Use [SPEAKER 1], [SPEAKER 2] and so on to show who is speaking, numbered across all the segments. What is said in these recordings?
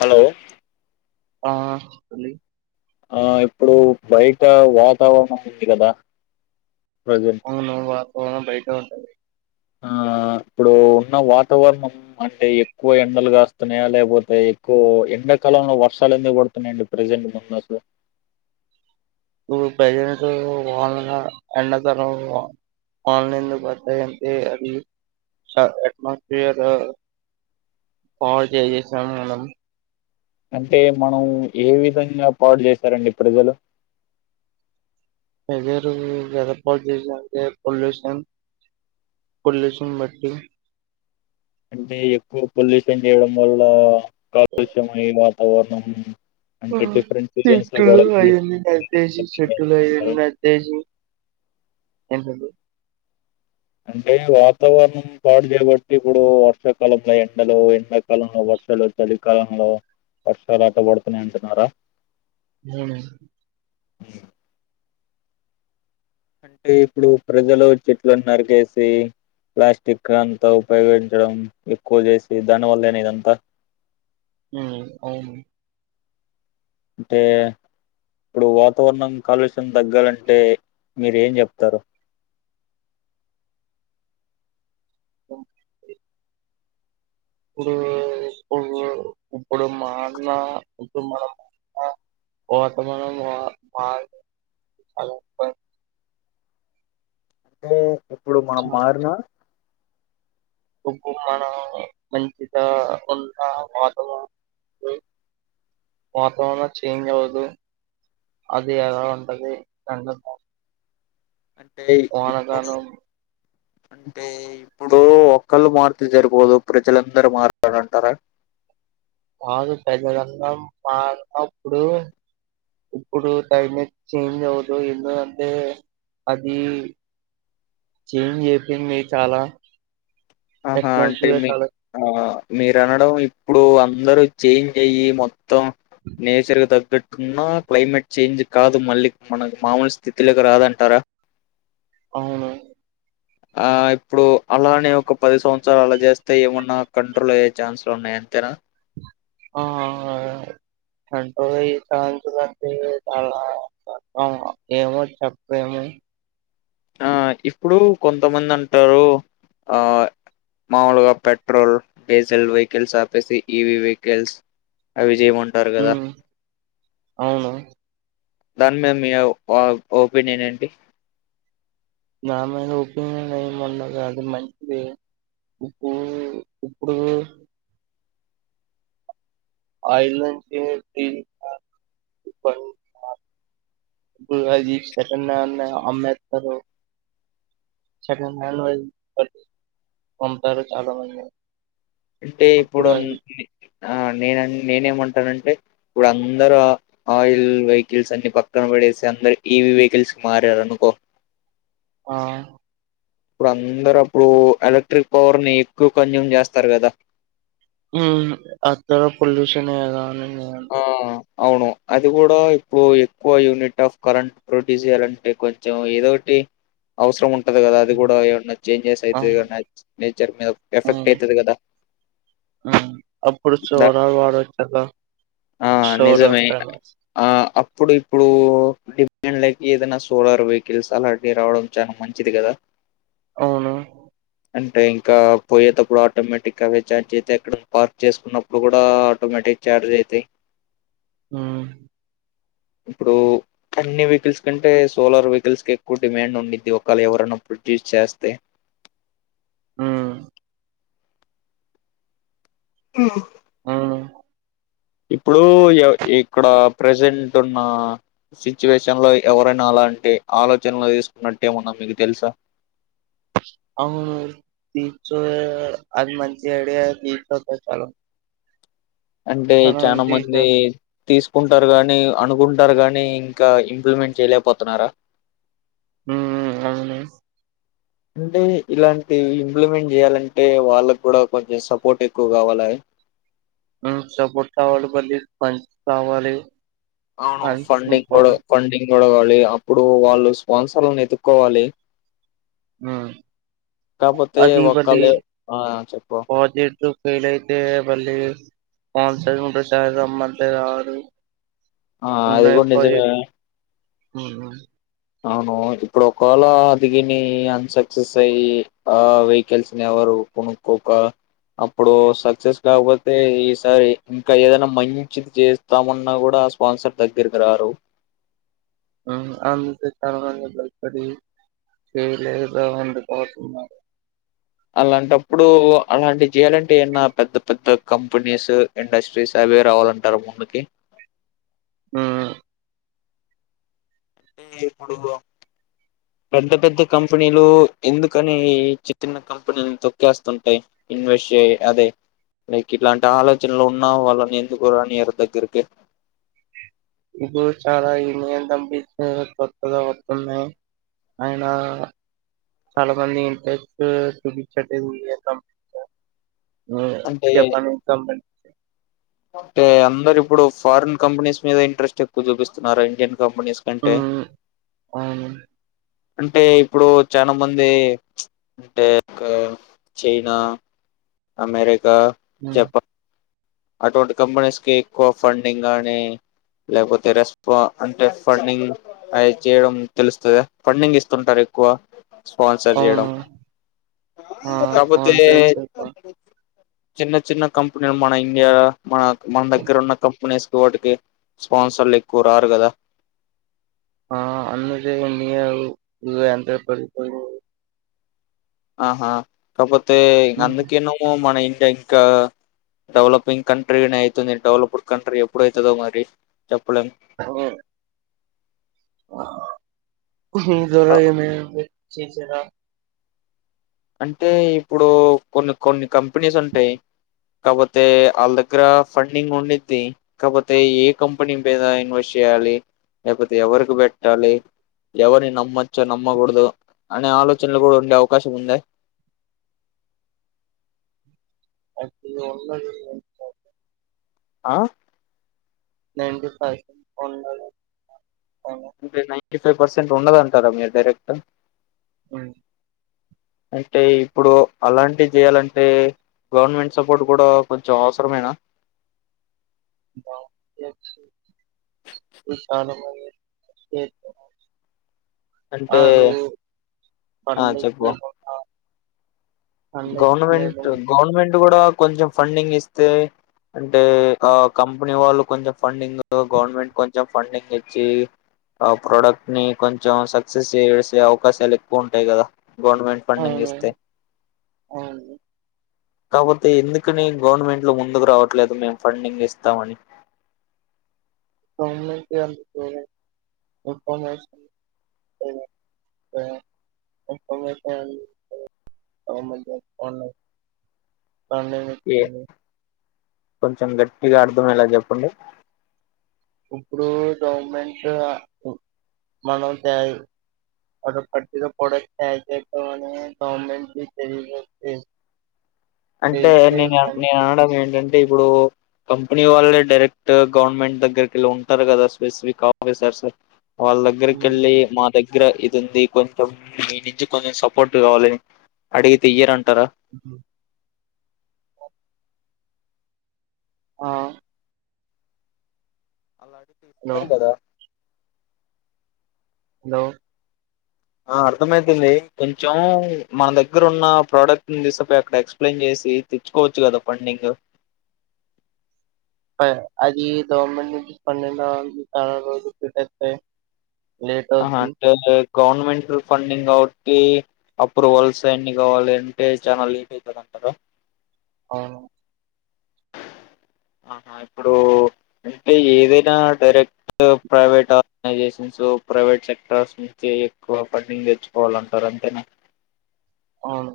[SPEAKER 1] Hello
[SPEAKER 2] ఆ అలీ
[SPEAKER 1] ఆ ఇప్పుడు బయట వాతావరణం ఉంది కదా ప్రజెంట్
[SPEAKER 2] అవును పోడం బయట ఉంటది
[SPEAKER 1] ఆ ఇప్పుడు ఉన్న వాతావరణం అంటే ఎక్కువ ఎండలు కాస్తున్నాయా లేకపోతే ఎక్కువ ఎండాకాలంలో వర్షాలు ఎందుకు పడుతున్నాయండి ప్రజెంట్ ముందు అసలు
[SPEAKER 2] ఇప్పుడు ప్రజ వాళ ఎండతనం వాళ్ళందు పతాయంటే అది అట్మాస్ఫియర్ పవర్ చేేసాం మనం
[SPEAKER 1] అంటే మనం ఏ విధంగా పాడు చేస్తారండి ప్రజలు
[SPEAKER 2] ఎగరుదప చేసినే పొల్యూషన్ పొల్యూషన్ బట్టి
[SPEAKER 1] అంటే ఎక్కువ పొల్యూషన్ చేయడం వల్ల కాదుషమ ఈ మా అవును
[SPEAKER 2] చెట్టులు అయంది నదజ చెట్టులు అయంది నదసి [inaudible]
[SPEAKER 1] అంటే వాతావరణం పాడు చేయబట్టి ఇప్పుడు వర్షాకాలంంలో ఎండలు ఎండాకాలంలో వర్షాలు చలికాలంలో వర్షాలు అట పడుతున్నాయి అంటున్నారా
[SPEAKER 2] అవును
[SPEAKER 1] అ అంటే ఇప్పుడు ప్రజలు చెట్లనులను నరికేసి ప్లాస్టిక్ అంతా ఉపయోగించడం ఎక్కువ చేసి దానివల్లనే ఇదంతా
[SPEAKER 2] మ్మ్ అవును
[SPEAKER 1] అంటే ఇప్పుడు వాతావరణం కాలుష్యం తగ్గాలంటే మీరు ఏం చెప్తారు
[SPEAKER 2] ఇప్పుడు ఇప్పుడు ఇప్పుడు మా అన్న ఇప్పుడు మన అన్న వాతమానం బాగా చాల
[SPEAKER 1] అంటే ఎప్పుడు మనం మారిన
[SPEAKER 2] ఇప్పు మనం మంచిగా ఉన్న వాతావరం వాతావరణం చేంజ్ అవదు అది ఎలా ఉంటది రండ
[SPEAKER 1] అంటే ఇప్పు అంటే ఇప్పుడు ఒకళ్ళు మారితే జరుగదు ప్రజలందరు మారాలంటారా టారా
[SPEAKER 2] కాదు పెద్ద రంగం మారినప్పుడు ఇప్పుడు క్లైమేట్ చేంజ్ అవదు ఎందుకంటే అది చేంజ్ అయిపోయింది చాలా
[SPEAKER 1] ఆహా అంటే
[SPEAKER 2] అట్మాస్ఫియర్
[SPEAKER 1] మీ
[SPEAKER 2] చాలా
[SPEAKER 1] ఆ మీరు అనడం ఇప్పుడు అందరు చేంజ్ అయి మొత్తం నేచర్ క తగ్గట్టున్నా క్లైమేట్ చేంజ్ కాదు మళ్ళీ మనకు మామూలు స్థితిలోకి రాదంటారా
[SPEAKER 2] అవును
[SPEAKER 1] ఆ ఇప్పుడు అలానే ఒక పది సంవత్సరాలు అలా చేస్తే ఏమన్నా కంట్రోల్ అయ్యే ఛాన్స్లు ఉన్నాయి అంతేనా
[SPEAKER 2] ఆ అంటె చుంటే చాలా ఆ ఏమో చెప్పేము
[SPEAKER 1] ఆ ఇప్పుడు కొంతమంది అంటారు ఆ మాముూలుగా పెట్రోల్ డీజిల్ వెహికల్స్ ఆపేసి ఈవి వెహికల్స్ అవి జయ
[SPEAKER 2] ఊ అవును
[SPEAKER 1] దాని మీద మీ ఆ ఒపీనియన్ ఏంటి
[SPEAKER 2] నామైన ఒపీనియన్ ఏమి ఉండదు అది మంచిది ఇప్పు ఇప్పుడు ఆ ఇల్లు కె ది ఇద్దరు క ఇప్పుడు అది సెకండ్ హడ్ అని అమ్మెస్తరుం పతారు చాలా మంది సెకండ్ హ్యాండ్ వని కొంటరు చాలా మంది
[SPEAKER 1] అంటే ఇప్పుడు
[SPEAKER 2] అప్పుడు
[SPEAKER 1] వున్న
[SPEAKER 2] అది
[SPEAKER 1] అన్ని ఆ నేన నేనేమంటానంటే ఇప్పుడు అందరు ఆ ఆయిల్ వెహికల్స్ అన్ని పక్కన పెడేసి అందరు ఈవి వెహికల్స్ కి మారారు అనుకో
[SPEAKER 2] ఆ
[SPEAKER 1] ఇప్పుడు అందరు అప్పుడు ఎలక్ట్రిక్ పవర్ ని ఎక్కువ కంజ్యూమ్ చేస్తారు కదా
[SPEAKER 2] ఊ అంత పొల్యూషన్ ఏ కదా అని నేను
[SPEAKER 1] ఆ
[SPEAKER 2] అంటున్న.
[SPEAKER 1] అవును అది కూడా ఇప్పుడు ఎక్కువ యూనిట్ ఆఫ్ కరెంట్ ప్రొడ్యూస్ చేయాలంటే కొంచెం ఏదోటి అవసరం ఉం కదా అది కూడా ఏమన్నా చేంజెస్
[SPEAKER 2] ఆ!
[SPEAKER 1] ఐతే నేచర్ మీద ఎఫెక్ట్
[SPEAKER 2] హ్మ్.
[SPEAKER 1] ఐతది కదా
[SPEAKER 2] హ్మ్. అప్పుడు సోలార్ వాడొచ్చు కదా!
[SPEAKER 1] ఆ
[SPEAKER 2] సోలార్
[SPEAKER 1] నిజమే ఇక
[SPEAKER 2] ప్యానెల్స్
[SPEAKER 1] ఆ ఇప్పుడు ఇప్పుడు డిమాండ్ లైక్ ఏదైనా సోలార్ వెహికల్స్ అలాంటివి రావడం చాలా మంచిది కదా
[SPEAKER 2] అవును
[SPEAKER 1] అంటే ఇంకా పోయేటప్పుడు ఆటోమేటిక్ అవే చఛార్జ్ అయితే ఎక్కడ పార్క్ చేసుకున్నప్పుడు కూడా ఆటోమేటిక్ చార్జ్ అయి తి
[SPEAKER 2] ఊ
[SPEAKER 1] ఇప్పుడు అన్ని వెహికల్స్ కంటే సోలార్ వెహికల్స్ కి ఎక్కువ డిమాండ్ ఉంది ఒకళ ఎవరైనా ప్రొడ్యూస్ చేస్తే
[SPEAKER 2] ఊ
[SPEAKER 1] ఆ
[SPEAKER 2] ఆ
[SPEAKER 1] ఇప్పుడు ఇక్కడ ప్రజెంట్ ఉన్న సిచ్యువేషన్ లో ఎవరైనా అలాంటి ఆలోచనలు తీసుకున్నట్టటు ఏమున్నా మీకు తెలుసా
[SPEAKER 2] అవును తీ అది మంచి అడి తీ తో చాలం
[SPEAKER 1] అంటే చానా మంది తీసుకుంటారు గాని అనుకుంటారు గానీ ఇంకా ఇంప్లిమెంట్ చేయలేకపోతున్నారా
[SPEAKER 2] ఉ అవునా
[SPEAKER 1] అంటే ఇలాంటి ఇంప్లిమెంట్ చేయాలంటే వాళ్ళకు కూడా కొంచెం సపోర్ట్ ఎక్కువ కావాల
[SPEAKER 2] హు సపోర్టు కావాలి మళ్ళీ పంచ్ కావాలి
[SPEAKER 1] అవును
[SPEAKER 2] ఫండ్స్
[SPEAKER 1] ఫండింగ్ కూడా
[SPEAKER 2] ఇంపార్టెంట్
[SPEAKER 1] ఫండింగ్ కొడగాలి అప్పుడు వాళ్ళు స్పాన్సర్లను ఎతుక్కోవాలి కాకపోతే
[SPEAKER 2] అది
[SPEAKER 1] ఒక్కళ
[SPEAKER 2] మళ్ళీ
[SPEAKER 1] ఆ చెప్ప
[SPEAKER 2] ప్రాజెక్ట్ ఫెయిల్ అయితే మళ్ళీ ఫన్ [unintelligible] రమ్మంతే రావాలి
[SPEAKER 1] ఆ అది కూడా నిజమే అవును ఇప్పుడు ఒకవేళ అ దిగని అన్సక్సెస్ అయి ఆ వెహికల్స్ని ఎవరు కొనుక్కొక అప్పుడు సక్సెస్ కాకపోతే ఈసారి ఇంకా ఏదైనా మంచిది చేస్తామన్నా కూడా స్పాన్సర్ దగ్గరికి రారు
[SPEAKER 2] అవును అందుకనీ చాలా మంది భయపడి చేయలేదా అందుపోతున్నారు
[SPEAKER 1] అలాంటప్పుడు అలాంటి చేయాలంటే ఏన్న పెద్ద పెద్ద కంపెనీస్ ఇండస్ట్రీస్ అవే రావాలంటారు ముందుకి
[SPEAKER 2] ఆ
[SPEAKER 1] అంటే ఇప్పుడు పెద్ద పెద్ద కంపెనీలు ఎందుకని చి చిన్న కంపెనీని తొక్కేస్తుంటాయి. ఇన్వెస్ట్ అదే లైక్ ఇట్లాంటి ఆలోచనలు ఉన్నా వాళ్ళని ఎందుకు రానియారు దగ్గరికి
[SPEAKER 2] ఇప్పుడు చాలా [unintelligible] కొత్తగా వతున్నాయి ఆయన చాలా మంది ఇంట్రెస్ట్ చూపించంట లేదు
[SPEAKER 1] అంటే
[SPEAKER 2] జపాన్ కంపనీ
[SPEAKER 1] అంటే అందరు ఇప్పుడు ఫారిన్ కంపెనీస్ మీద ఇంట్రెస్ట్ ఎక్కువ చూపిస్తున్నారు ఇండియన్ కంపెనీస్ కంటే
[SPEAKER 2] ఉమ్ అవును
[SPEAKER 1] అంటే ఇప్పుడు చానా మంది అంటే చైనా అమెరి
[SPEAKER 2] ఉమ్
[SPEAKER 1] జపా అటువంటి కంపెనీస్ కి ఎక్కువ ఫండింగ్ అని లేకపోతే రెస్పాన్ అంటే ఫండింగ్ అ చేయడం తెలుస్తుంద. ఫండింగ్ ఇస్తుంటారు ఎక్కువ స్పాన్సర్ చేయడం
[SPEAKER 2] అవును ఆ
[SPEAKER 1] కాకపోతే
[SPEAKER 2] స్పాన్సర్స్
[SPEAKER 1] చిన్న చిన్న కంపెనీ మన ఇన్ ఇండియ మనకు మన దగ్గర ఉన్న కంపెనీస్ తోటకి స్పాన్సర్లు ఎక్కువ రారు కదా
[SPEAKER 2] ఆ అందుది [unintelligible] లేదంటే పడి పడి
[SPEAKER 1] ఆహా కపో అతే
[SPEAKER 2] ఉమ్,
[SPEAKER 1] అందుకేనేమో మన ఇండియా ఇం ఇంకా డెవలపింగ్ కంట్రీనే అవుతుంది. డెవలప్డ్ కంట్రీ ఎప్పుడ అవుతుందో మరి చెప్పలేం
[SPEAKER 2] అ ఆ దార
[SPEAKER 1] అ
[SPEAKER 2] ఏమి ఉంది చిచిరా
[SPEAKER 1] అంటే ఇప్పుడు కొన్ని కొన్ని కంపెనీస్ ఉంటాయి. కాకపోతే వాళ్ళ దగ్గర ఫండింగ్ ఉండిద్ది కాకపోతే ఏ కంపెనీ మీద ఇన్వెస్ట్ చేయాలి. లేకపోతే ఎవరికి పెట్టాలి ఎవరిని నమ్మచ్చో నమ్మకూడదు. అనే ఆలోచనలు కూడా ఉండే అవకాశం ఉంద
[SPEAKER 2] అది వల్ల [unintelligible]
[SPEAKER 1] ఆ
[SPEAKER 2] నైన్టీ పర్సెంట్ ఉండలేద
[SPEAKER 1] twenty nine fifty five percent ఉండదంటారా మీరు డైరెక్ట్
[SPEAKER 2] అవు
[SPEAKER 1] అంటే ఇప్పుడు అలాంటివి చేయాలంటే గవర్నమెంట్ సపోర్ట్ కూడా కొంచెం అవసరమేనా
[SPEAKER 2] విశ [unintelligible]
[SPEAKER 1] అంటే ఆ చెప్పు
[SPEAKER 2] పండించకుండా
[SPEAKER 1] గవర్నమెంట్
[SPEAKER 2] పండించకుండా
[SPEAKER 1] గవర్నమెంట్ కూడా కొంచెం ఫండింగ్ ఇస్తే అంటే ఆ కంపెనీ వాళ్ళు కొంచెం ఫండింగ్ గవర్నమెంట్ కొంచెం ఫండింగ్ ఇచ్చి ఆ ప్రొడక్ట్ ని కొంచెం సక్సెస్ చేసే అవకాశాలు ఎక్కువ ఉంటాయి కదా గవర్నమెంట్ ఫండింగ్
[SPEAKER 2] అవును
[SPEAKER 1] ఇస్తే
[SPEAKER 2] అవును
[SPEAKER 1] కాపోతే ఎందుకని గవర్నమెంట్ లో ముందుకు రావట్లేదు మేము ఫండింగ్ ఇస్తామని
[SPEAKER 2] సషష [unintelligible] ఫండింగ్
[SPEAKER 1] ఏ
[SPEAKER 2] ఇస్తుంది
[SPEAKER 1] కొంచెం గట్టిగా అర్థమయ్యేలా చెప్పండి
[SPEAKER 2] ఇప్పుడు గవర్నమెంట్ మనం పట్టిన ప్రొడక్ట్ కూడా తయ చేయాం అని గవర్నమెంట్ి తెలియజేస్తే
[SPEAKER 1] అంటే నేను నేను అనడం ఏంటంటే అంటే ఇప్పుడు కంపెనీ వాళ్ళే డైరెక్ట్ గవర్నమెంట్ దగ్గరకి వెళ్ళి ఉంటారు కదా స్పెసిఫిక్ ఆఫీసర్స్ వాళ్ళ దగ్గరకిెళ్ళి
[SPEAKER 2] ఉమ్.
[SPEAKER 1] మా దగ్గర దగ్గ ఇది ఉంది కొంచెం మీ నుంచి కొంచెం సపోర్ట్ కావాలని అడిగితే ఇయ్యార
[SPEAKER 2] ఉ ఆ
[SPEAKER 1] అలా
[SPEAKER 2] హలో
[SPEAKER 1] రు కదా
[SPEAKER 2] హలో
[SPEAKER 1] ఆ అర్థమైతుంది కొంచెం మన దగ్గర ఉన్న ప్రోడక్ట్ ను తీసపో అక్కడ ఎక్స్ప్లెయిన్ చేసి తెచ్చుకోవచ్చు కదా పండింగ్
[SPEAKER 2] అది గవర్నమెంట్ నుండి పన్నెంండ త రోజు పెట్టస్తయి
[SPEAKER 1] ఆహా అంట గవర్నమెంట్ ఫండింగ్ కాబట్టి అప్రూవల్స్ అన్ని కావాలి అంటే చాలా లేట్ అవుతంది అంటారు
[SPEAKER 2] అవును
[SPEAKER 1] ఆహా ఇప్పుడు అంటే ఏదైనా direct private organisations private sectors నుంచి ఎక్కువ ఫండింగ్ తెచ్చుకోవాలంటారు అంతేనా
[SPEAKER 2] అవును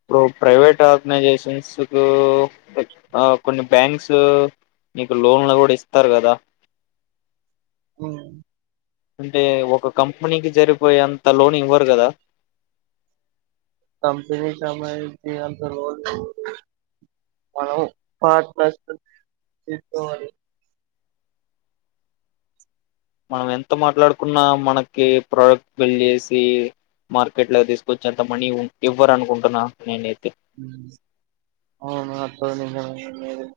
[SPEAKER 1] ఇప్పుడు ప్రైవేట్ ఆర్గనైజేషన్స్ కు కొన్ని బ్యాంక్స్ నీకు లోన్లు కూడా ఇస్తారు కదా
[SPEAKER 2] అ
[SPEAKER 1] అంటే ఒక కంపెనీకి జరిపోయే అంత లోన్ ఇవ్వరు కదా
[SPEAKER 2] కంపిెనీ సంబంధించి అంత లోన్ మనం పార్టనర్స్ గా తీసుకోవాలి
[SPEAKER 1] మనం ఎంత మాట్లాడుకున్నా మనకి ప్రోడక్ట్ బల్ చేసి మార్కెట్ లో తీసుకొచ్చి ఎంత మనీ ఇవ్వరు అనుకుంటున్నా నేనైతే
[SPEAKER 2] అవును అ [unintelligible]